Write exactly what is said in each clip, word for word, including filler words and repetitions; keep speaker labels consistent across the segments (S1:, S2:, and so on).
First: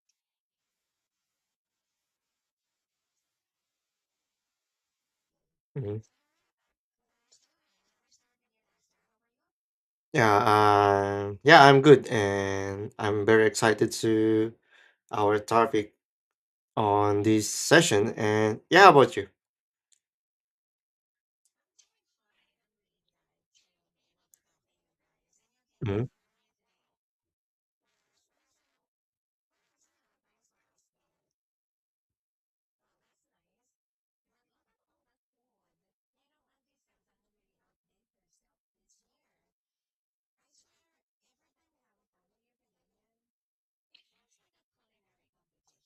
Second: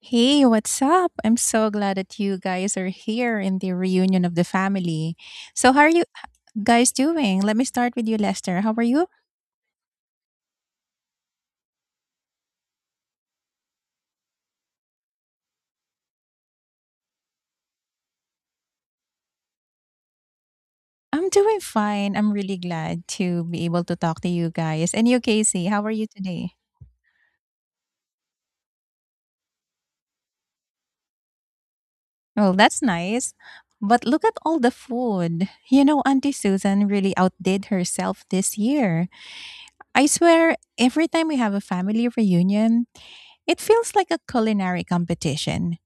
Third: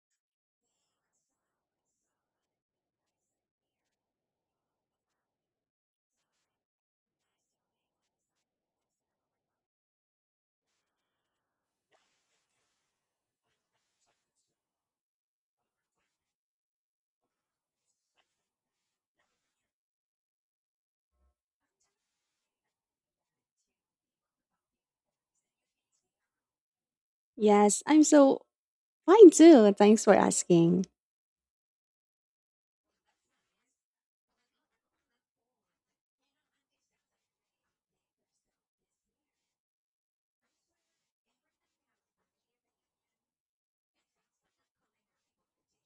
S1: Hey, what's up? I'm so glad that you guys are here in the reunion of the family. So, how are
S2: Mhm.
S1: you guys doing? Let me start with you, Lester. How are you?
S2: Yeah, um, yeah, I'm good, and I'm very excited to our topic on this session. And yeah, about you?
S1: I'm doing fine. I'm really glad to be able to talk to you guys. And you, Casey, how are you
S2: Mhm.
S1: today?
S3: Yes, I'm so fine too. Thanks for asking.
S1: Well, that's nice. But look at all the food. You know, Auntie Susan really outdid herself this year. I swear, every time we have a family reunion, it feels like a culinary competition.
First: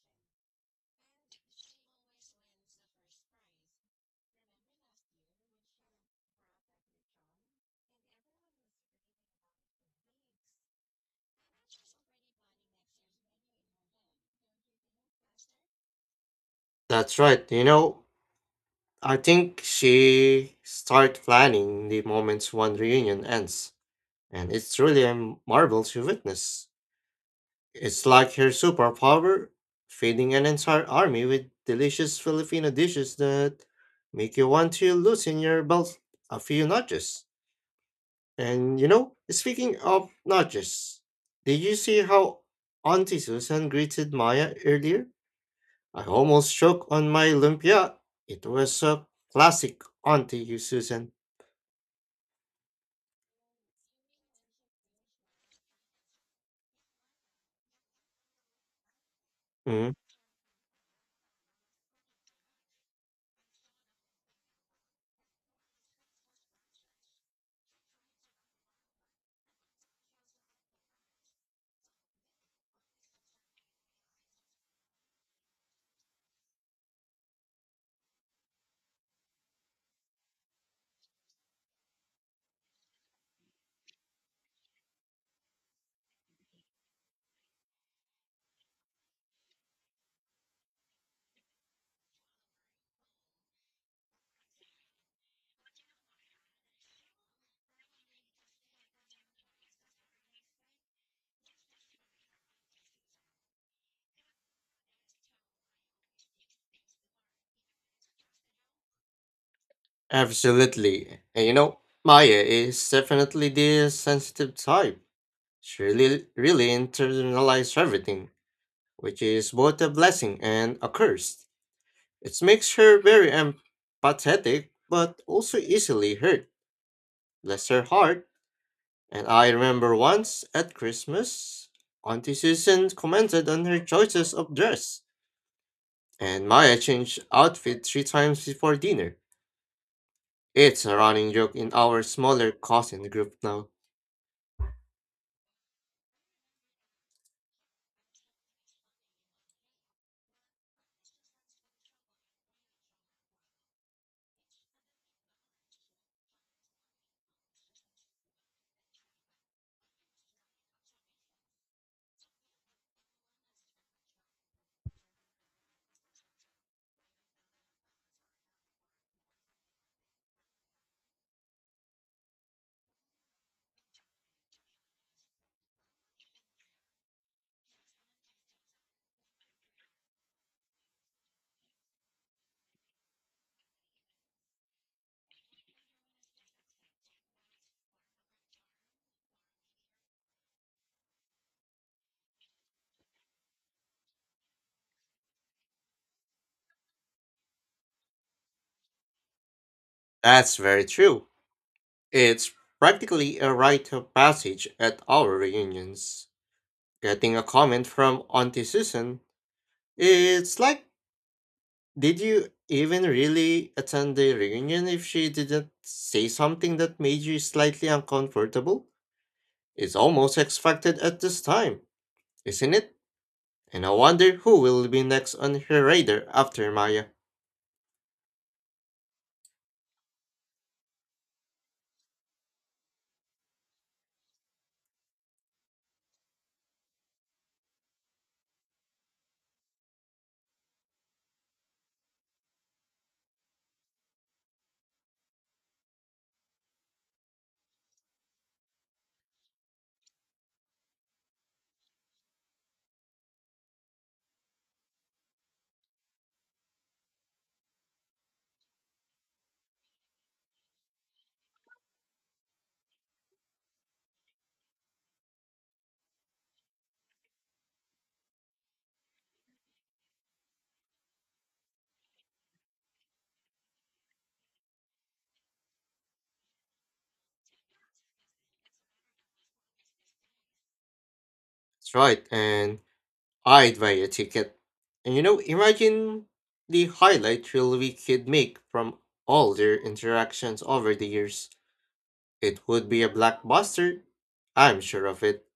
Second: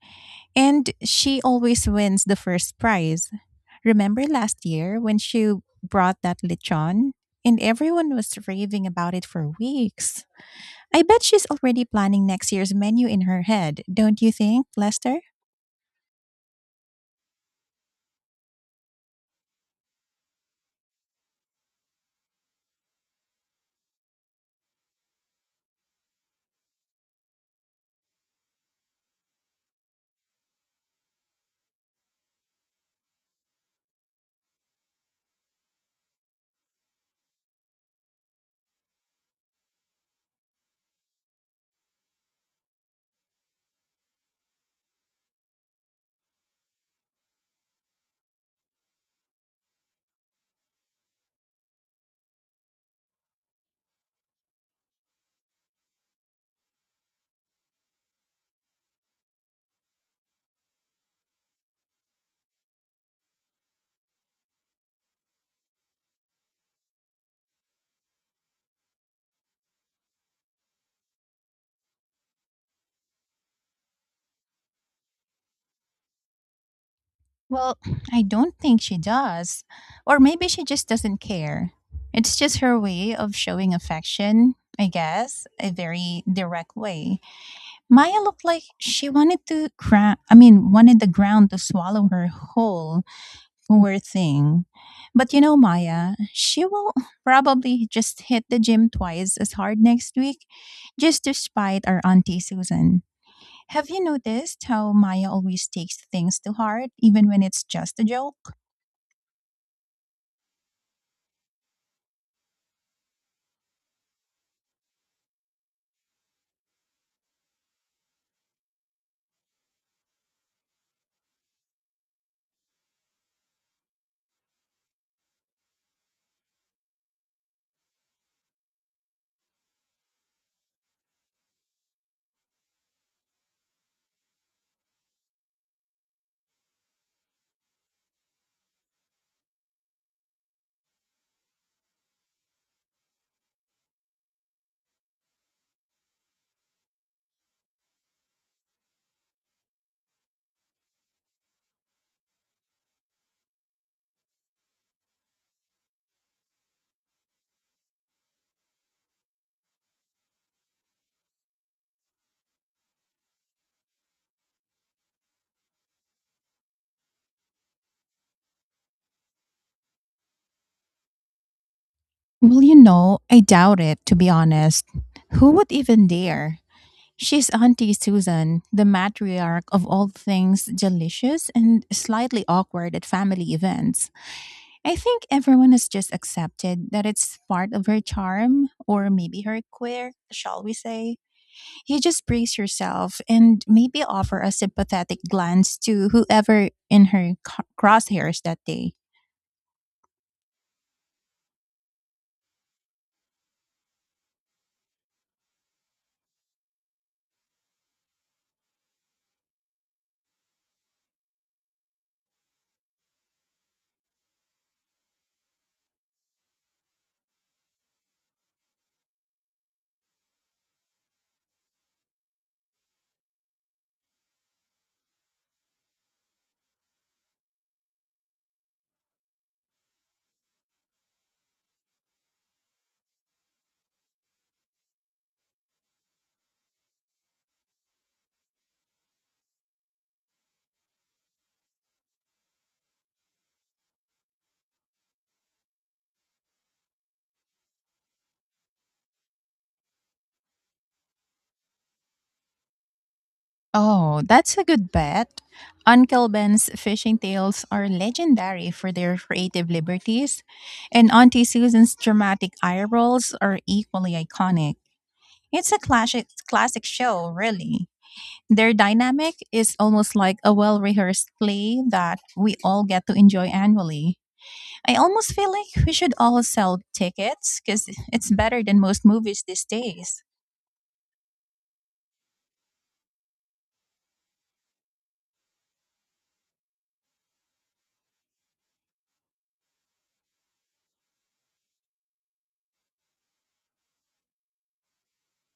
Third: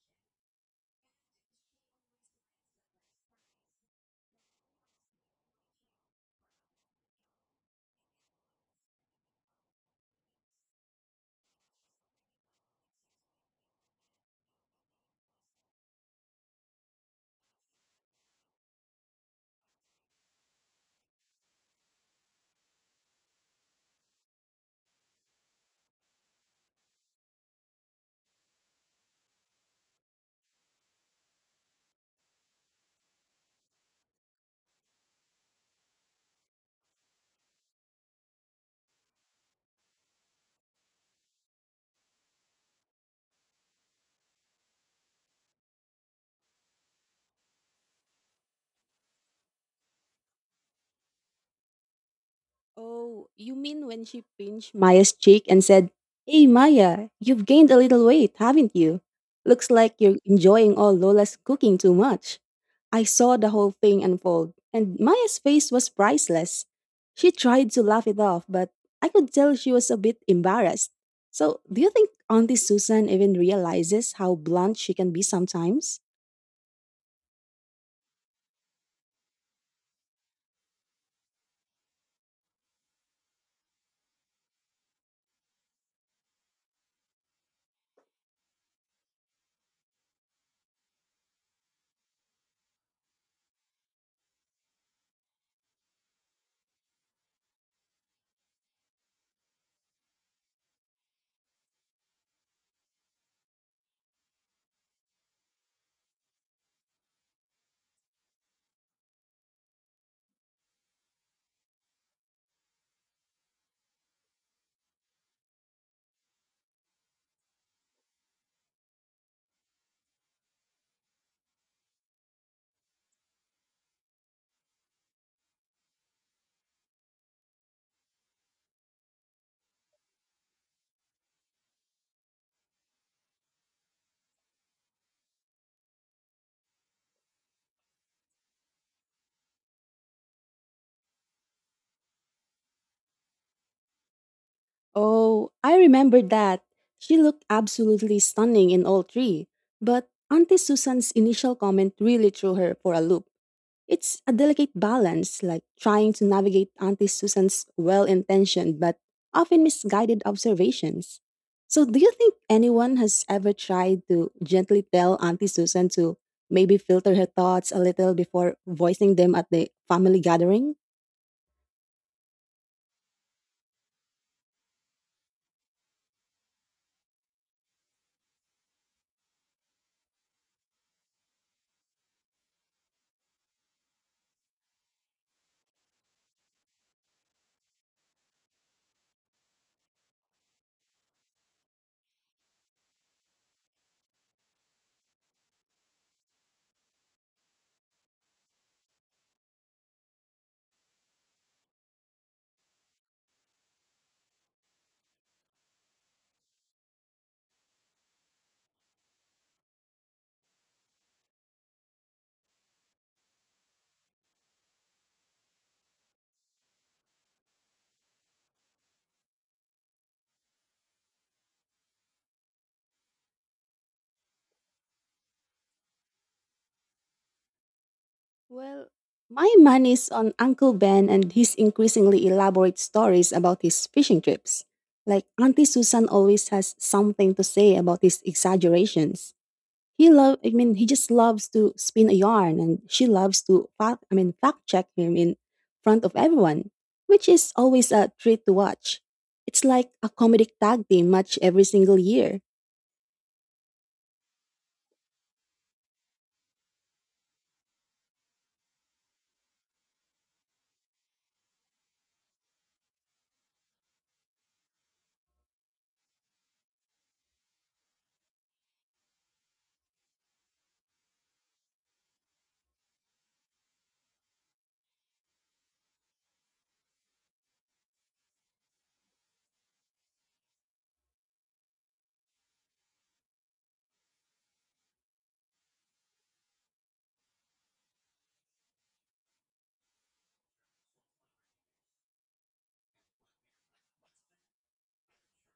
S1: And she always wins the first prize. Remember last year when she brought that lechon? And everyone was raving about it for weeks. I bet she's already planning next year's menu in her head, don't you think, Lester?
S2: That's right. You know, I think she start planning the moments one reunion ends, and it's really a marvel to witness. It's like her superpower feeding an entire army with delicious Filipino dishes that make you want to loosen your belt a few notches. And you know, speaking of nudges, did you see how Auntie Susan greeted Maya earlier? I almost choked on my lumpia. It was a classic Auntie Susan.
S3: Oh, you mean when she pinched Maya's cheek and said, "Hey, Maya, you've gained a little weight, haven't you? Looks
S2: Mhm.
S3: like you're enjoying all Lola's cooking too much." I saw the whole thing unfold, and Maya's face was priceless. She tried to laugh it off, but I could tell she was a bit embarrassed. So, do you think Auntie Susan even realizes how blunt she can be sometimes?
S1: Well, I don't think she does. Or maybe she just doesn't care. It's just her way of showing affection, I guess, a very direct way. Maya looked like she wanted to cra- I mean, wanted the ground to swallow her whole, poor thing. But you know, Maya, she will probably just hit the gym twice as hard next week, just to spite our Auntie Susan. Have you noticed how Maya always takes things to heart, even when it's just a joke?
S2: Absolutely. And you know, Maya is definitely the sensitive type. She really, really internalized everything, which is both a blessing and a curse. It makes her very empathetic, but also easily hurt. Bless her heart. And I remember once at Christmas, Auntie Susan commented on her choices of dress, and Maya changed outfit three times before dinner. It's a running joke in our smaller cousin group now.
S3: Oh, I remember that. She looked absolutely stunning in all three. But Auntie Susan's initial comment really threw her for a loop. It's a delicate balance, like trying to navigate Auntie Susan's well intentioned but often misguided observations. So, do you think anyone has ever tried to gently tell Auntie Susan to maybe filter her thoughts a little before voicing them at the family gathering?
S1: Well, you know, I doubt it, to be honest. Who would even dare? She's Auntie Susan, the matriarch of all things delicious and slightly awkward at family events. I think everyone has just accepted that it's part of her charm, or maybe her quirk, shall we say. You just brace yourself and maybe offer a sympathetic glance to whoever in her c- crosshairs that day.
S2: That's very true. It's practically a rite of passage at our reunions. Getting a comment from Auntie Susan, it's like, did you even really attend the reunion if she didn't say something that made you slightly uncomfortable? It's almost expected at this time, isn't it? And I wonder who will be next on her radar after Maya.
S3: Well, my mind is on Uncle Ben and his increasingly elaborate stories about his fishing trips. Like Auntie Susan always has something to say about his exaggerations. He love I mean he just loves to spin a yarn, and she loves to fact I mean fact check him in front of everyone, which is always a treat to watch. It's like a comedic tag team match every single year.
S1: Oh, that's a good bet. Uncle Ben's fishing tales are legendary for their creative liberties, and Auntie Susan's dramatic eye rolls are equally iconic. It's a classic classic show, really. Their dynamic is almost like a well-rehearsed play that we all get to enjoy annually. I almost feel like we should all sell tickets, because it's better than most movies these days.
S2: That's right, and I'd buy a ticket. And you know, imagine the highlight reel we could make from all their interactions over the years. It would be a blockbuster, I'm sure of it.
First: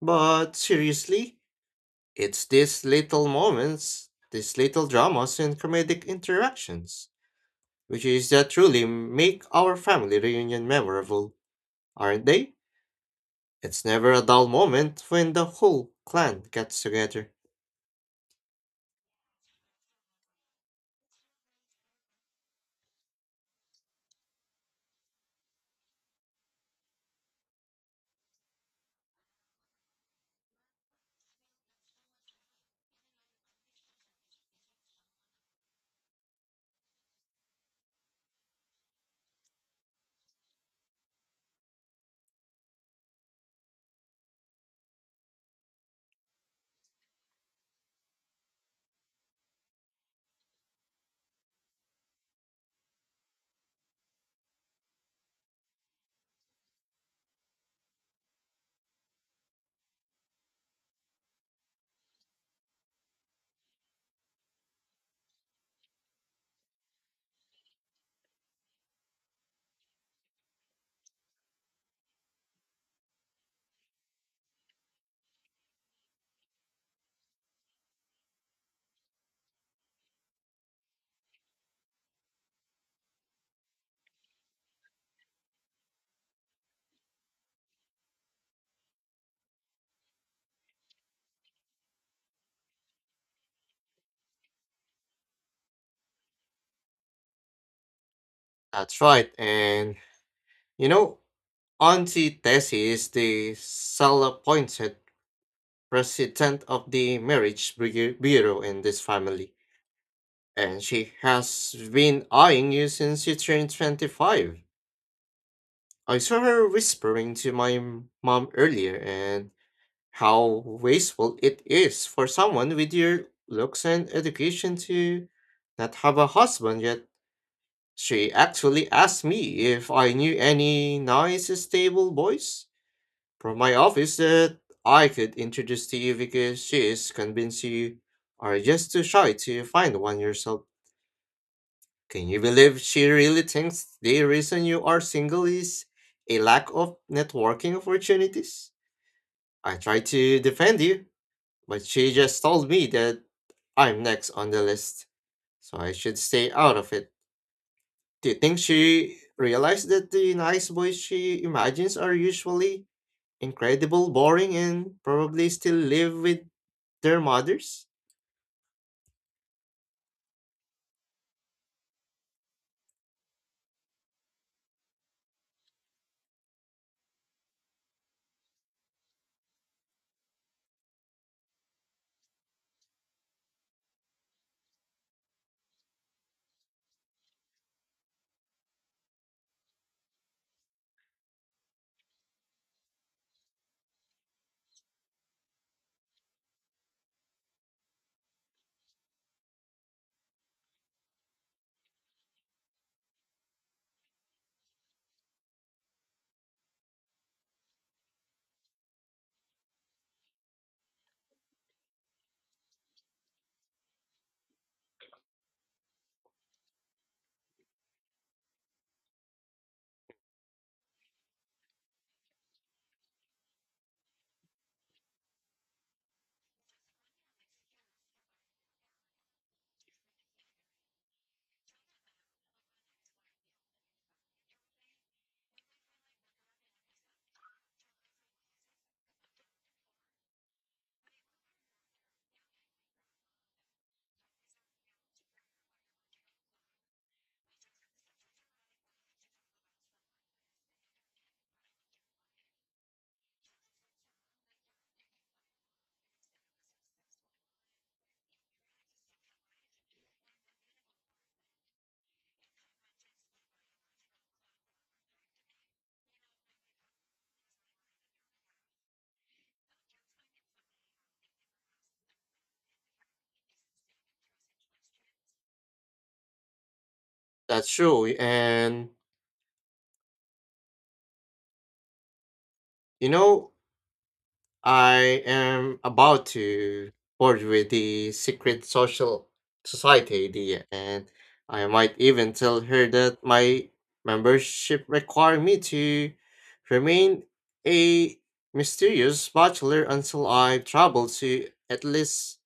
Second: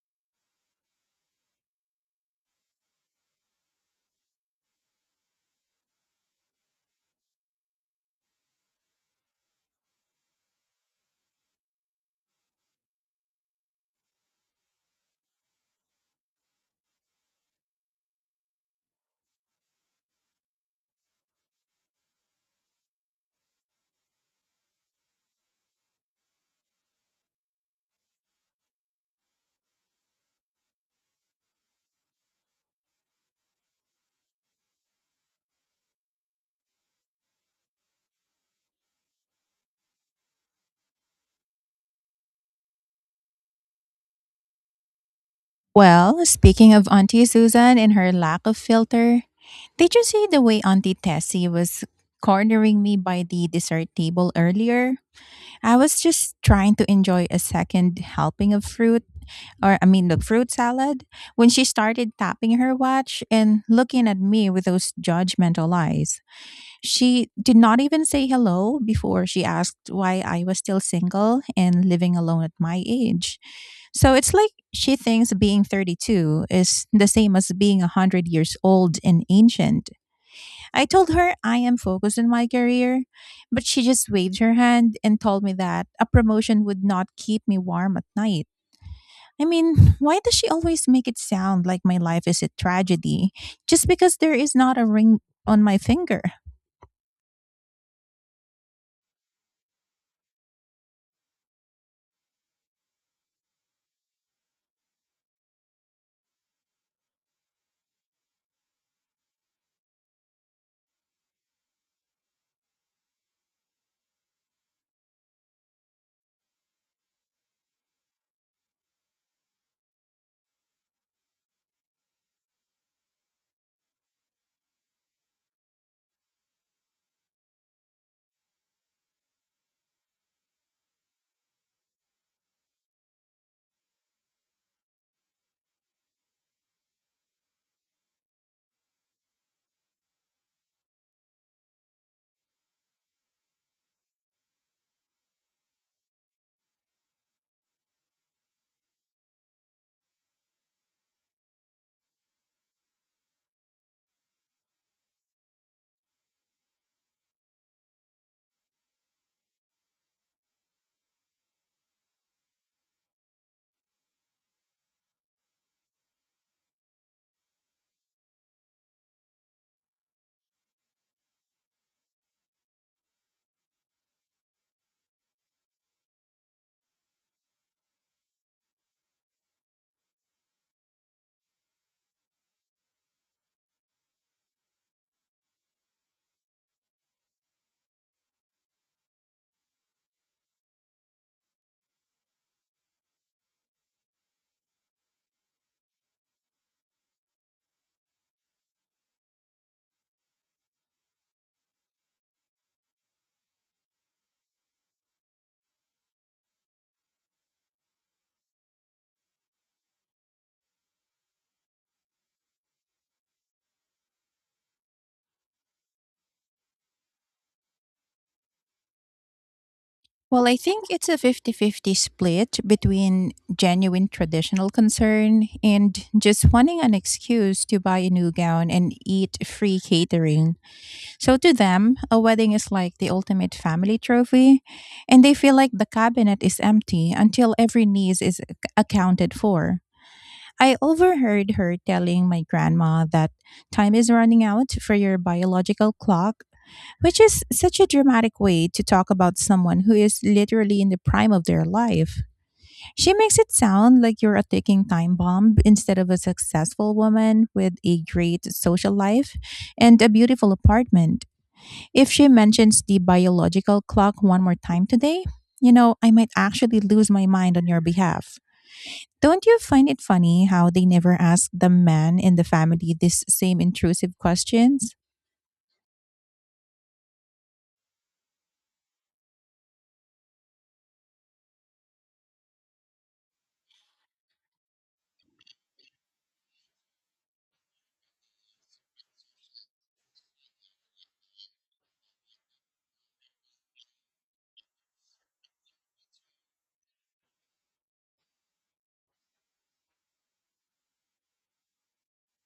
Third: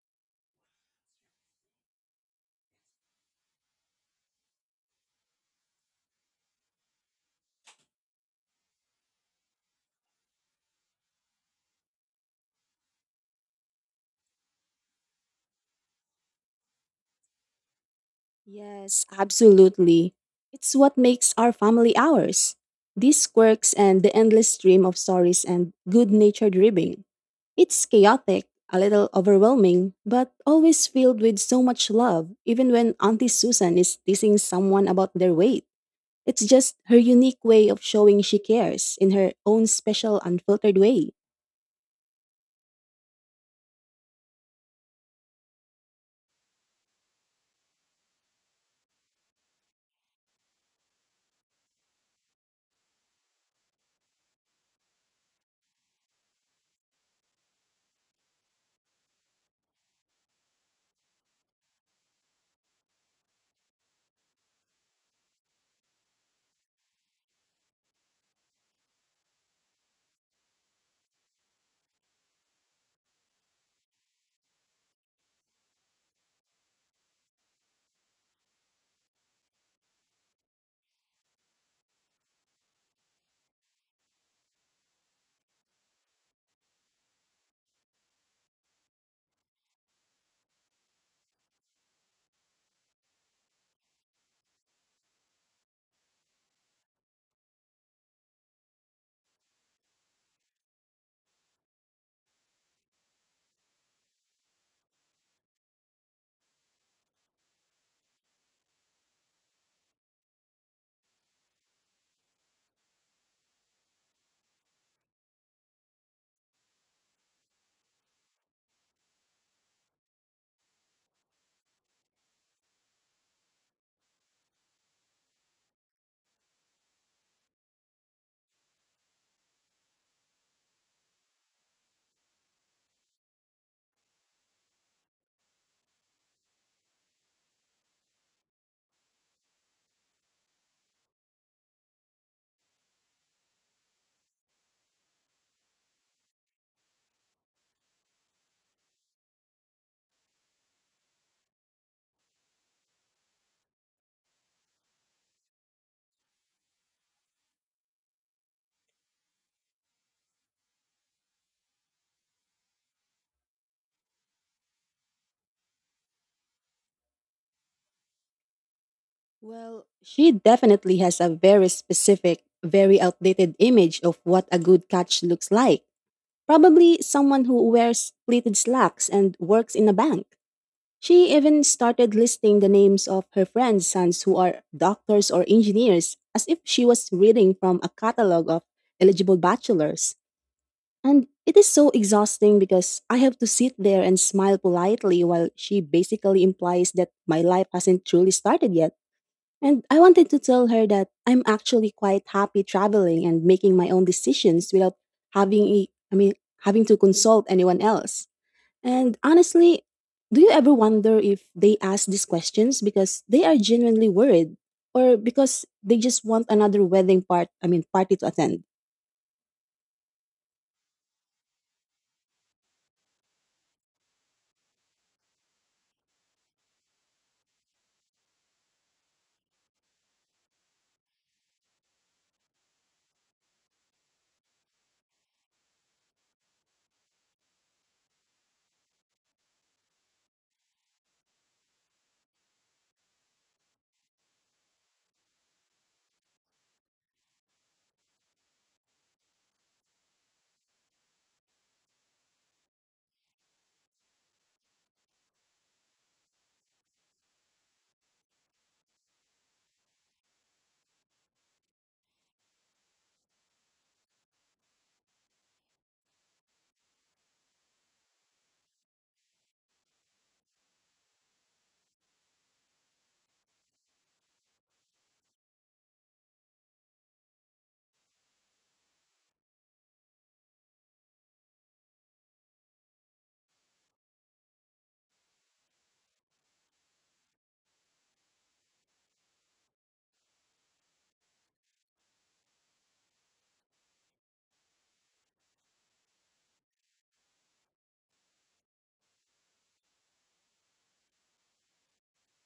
S2: But seriously, it's these little moments, these little dramas and comedic interactions which is that truly make our family reunion memorable, aren't they? It's never a dull moment when the whole clan gets together.
S3: Yes, absolutely. It's what makes our family ours. These quirks and the endless stream of stories and good natured ribbing. It's chaotic, a little overwhelming, but always filled with so much love, even when Auntie Susan is teasing someone about their weight. It's just her unique way of showing she cares in her own special, unfiltered way.
S1: Well, speaking of Auntie Susan and her lack of filter, did you see the way Auntie Tessie was cornering me by the dessert table earlier? I was just trying to enjoy a second helping of fruit, or I mean, the fruit salad, when she started tapping her watch and looking at me with those judgmental eyes. She did not even say hello before she asked why I was still single and living alone at my age. So it's like she thinks being thirty-two is the same as being one hundred years old and ancient. I told her I am focused on my career, but she just waved her hand and told me that a promotion would not keep me warm at night. I mean, why does she always make it sound like my life is a tragedy just because there is not a ring on my finger?
S2: That's right, and you know, Auntie Tessie is the self-appointed president of the marriage Brigade bureau in this family, and she has been eyeing you since you turned twenty-five. I saw her whispering to my m- mom earlier, and how wasteful it is for someone with your looks and education to not have a husband yet. She actually asked me if I knew any nice, stable boys from my office that I could introduce to you because she is convinced you are just too shy to find one yourself. Can you believe she really thinks the reason you are single is a lack of networking opportunities? I try to defend you, but she just told me that I'm next on the list, so I should stay out of it. Do you think she realized that the nice boys she imagines are usually incredible, boring, and probably still live with their mothers?
S3: Well, she definitely has a very specific, very outdated image of what a good catch looks like. Probably someone who wears pleated slacks and works in a bank. She even started listing the names of her friends' sons who are doctors or engineers as if she was reading from a catalog of eligible bachelors. And it is so exhausting because I have to sit there and smile politely while she basically implies that my life hasn't truly started yet. And I wanted to tell her that I'm actually quite happy traveling and making my own decisions without having a, I mean having to consult anyone else. And honestly, do you ever wonder if they ask these questions because they are genuinely worried or because they just want another wedding part, I mean party to attend?
S1: Well, I think it's a fifty-fifty split between genuine traditional concern and just wanting an excuse to buy a new gown and eat free catering. So to them, a wedding is like the ultimate family trophy, and they feel like the cabinet is empty until every niece is ac- accounted for. I overheard her telling my grandma that time is running out for your biological clock, which is such a dramatic way to talk about someone who is literally in the prime of their life. She makes it sound like you're a ticking time bomb instead of a successful woman with a great social life and a beautiful apartment. If she mentions the biological clock one more time today, you know, I might actually lose my mind on your behalf. Don't you find it funny how they never ask the man in the family this same intrusive questions?
S2: That's true, and you know, I am about to forge with the secret social society idea, and I might even tell her that my membership require me to remain a mysterious bachelor until I travel to at least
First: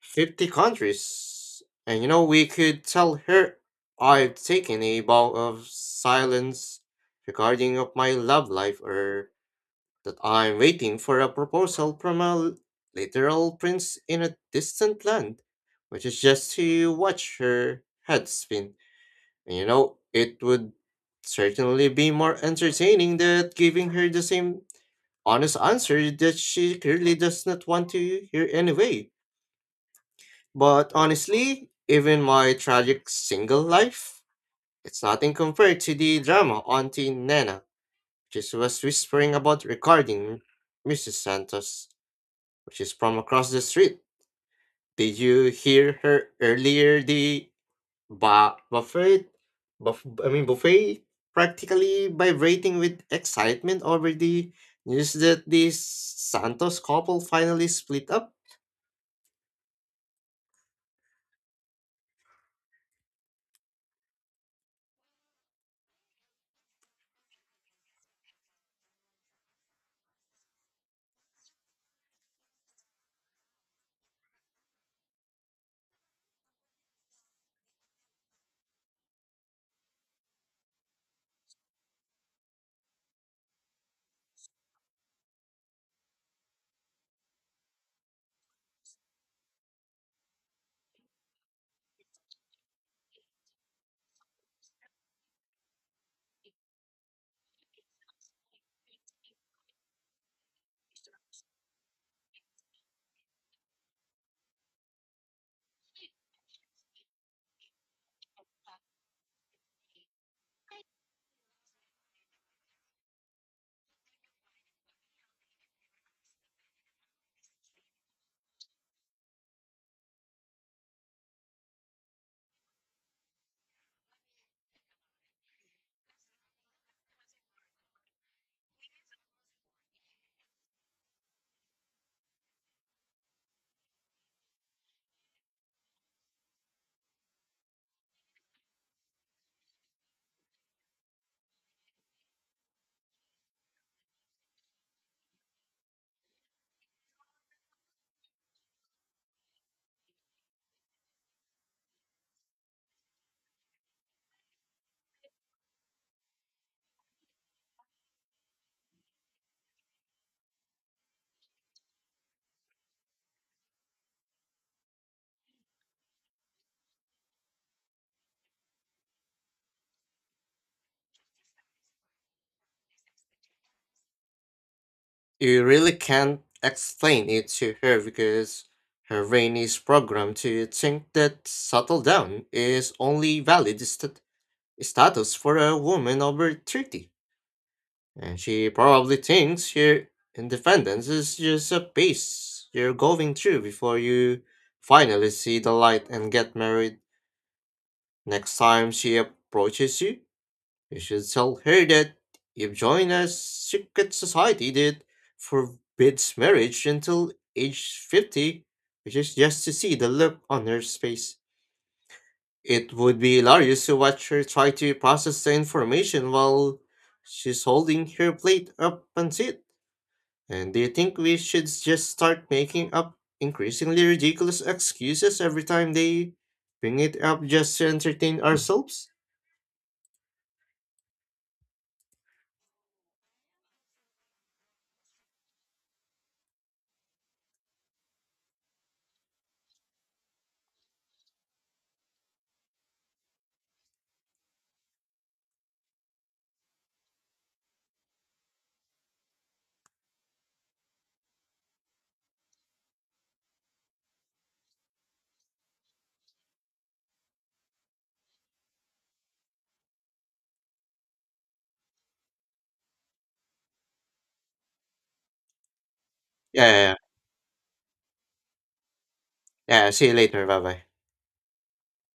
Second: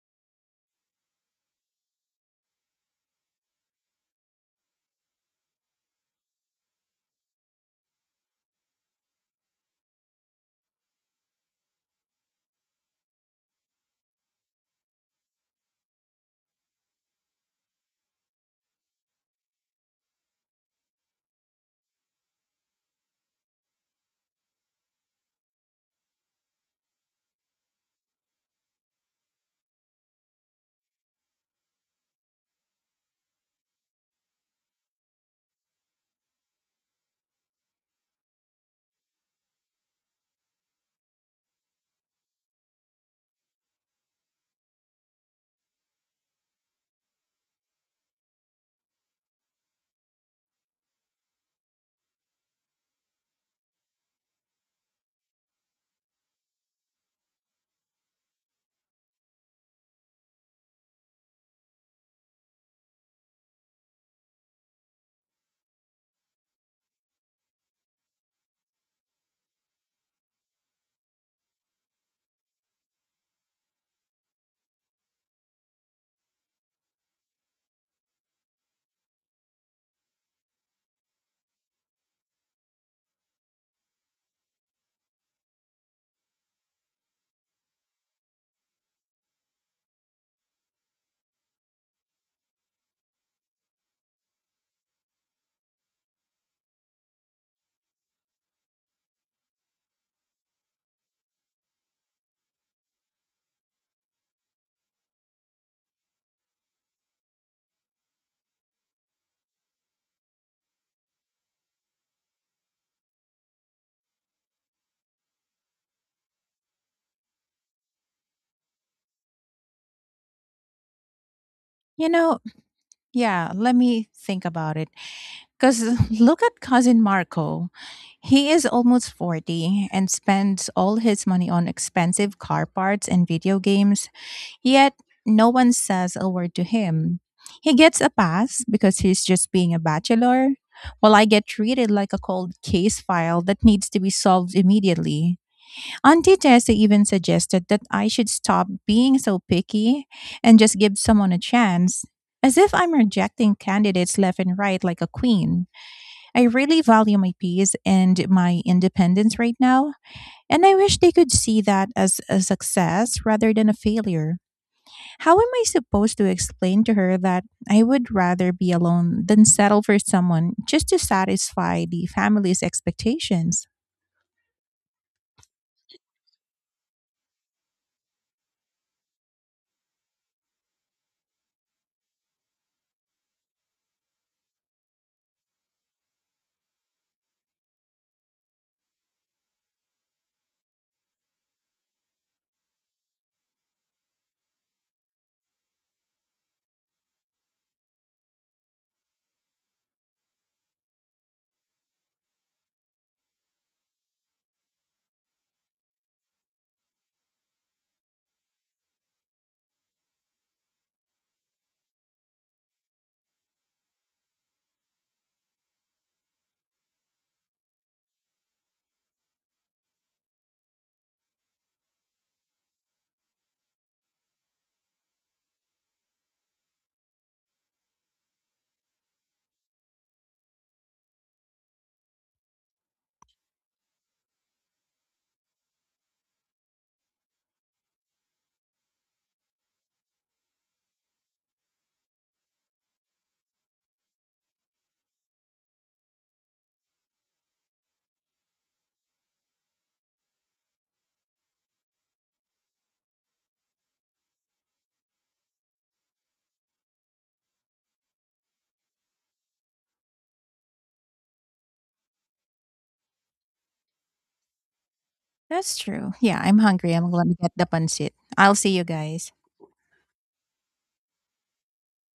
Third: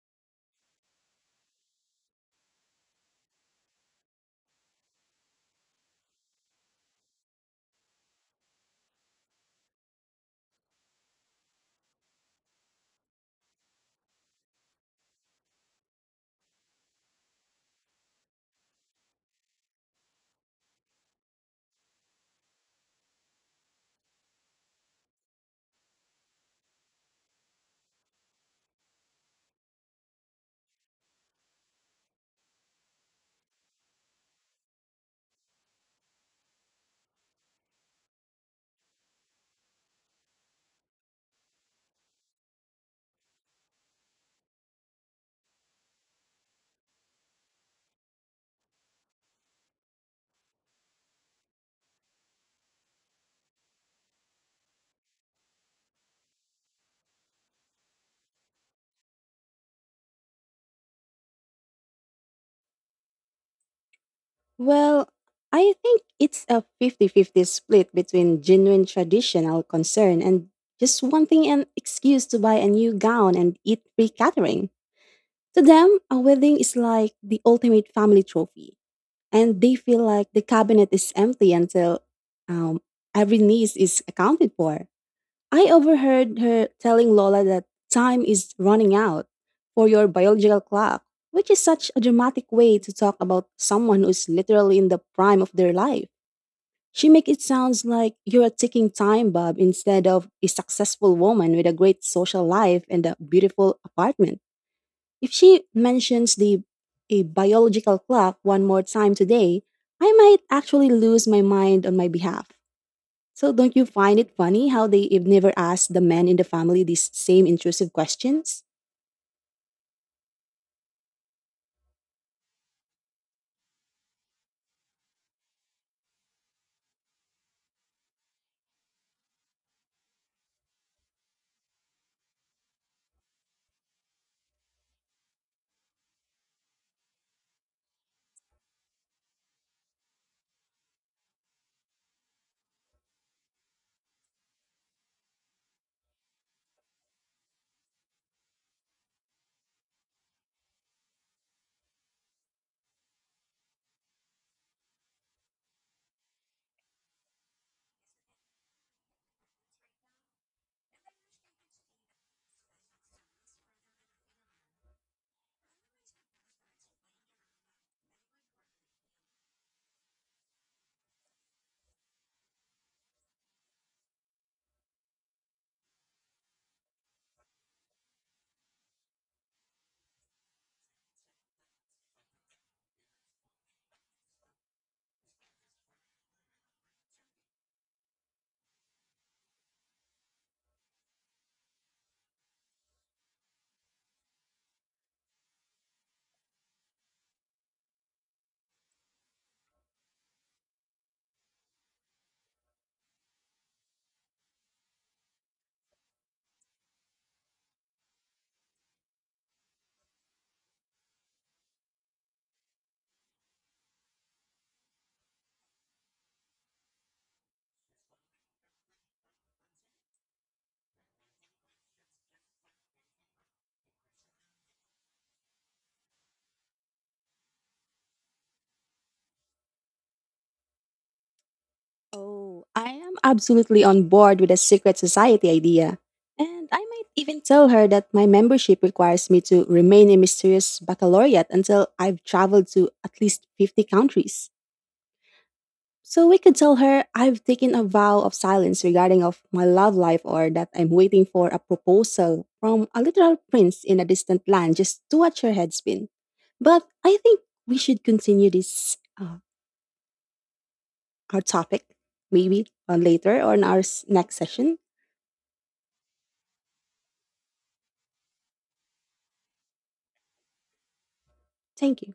S2: fifty countries. And you know, we could tell her I've taken a vow of silence regarding of my love life or that I'm waiting for a proposal from a l- literal prince in a distant land, which is just to watch her head spin. And you know, it would certainly be more entertaining than giving her the same honest answer that she clearly does not want to hear anyway. But honestly, even my tragic single life, it's nothing compared to the drama Auntie Nana just was whispering about recording missus Santos, which is from across the street. Did you hear her earlier? The ba- buffet, buff- I mean buffet, practically vibrating with excitement over the news that the Santos couple finally split up.
S3: Well, I think it's a fifty-fifty split between genuine traditional concern and just wanting an excuse to buy a new gown and eat free catering. To them, a wedding is like the ultimate family trophy, and they feel like the cabinet is empty until um, every niece is accounted for. I overheard her telling Lola that time is running out for your biological clock, which is such a dramatic way to talk about someone who's literally in the prime of their life. She makes it sounds like you're a ticking time bomb instead of a successful woman with a great social life and a beautiful apartment. If she mentions the a biological clock one more time today, I might actually lose my mind on my behalf. So don't you find it funny how they have never asked the men in the family these same intrusive questions?
S1: You know, yeah, let me think about it. Because look at cousin Marco. He is almost forty and spends all his money on expensive car parts and video games. Yet, no one says a word to him. He gets a pass because he's just being a bachelor, while I get treated like a cold case file that needs to be solved immediately. Auntie Tessa even suggested that I should stop being so picky and just give someone a chance. As if I'm rejecting candidates left and right like a queen. I really value my peace and my independence right now, and I wish they could see that as a success rather than a failure. How am I supposed to explain to her that I would rather be alone than settle for someone just to satisfy the family's expectations?
S2: You really can't explain it to her because her brain is programmed to think that settle down is only valid st- status for a woman over thirty. And she probably thinks your independence is just a phase you're going through before you finally see the light and get married. Next time she approaches you, you should tell her that you've joined a secret society that forbids marriage until age fifty, which is just to see the look on her face. It would be hilarious to watch her try to process the information while she's holding her plate up and sit. And do you think we should just start making up increasingly ridiculous excuses every time they bring it up just to entertain ourselves?
S3: Oh, I am absolutely on board with the secret society idea. And I might even tell her that my membership requires me to remain a mysterious baccalaureate until I've traveled to at least fifty countries. So we could tell her I've taken a vow of silence regarding of my love life, or that I'm waiting for a proposal from a literal prince in a distant land, just to watch her head spin. But I think we should continue this uh, our topic, maybe uh, later on our s- next session.
S1: That's true. Yeah, I'm
S2: Yeah, yeah,
S1: hungry.
S2: yeah.
S1: I'm going to get the pancit. I'll see you guys.
S2: Yeah, see you later. Bye bye.
S3: Thank you.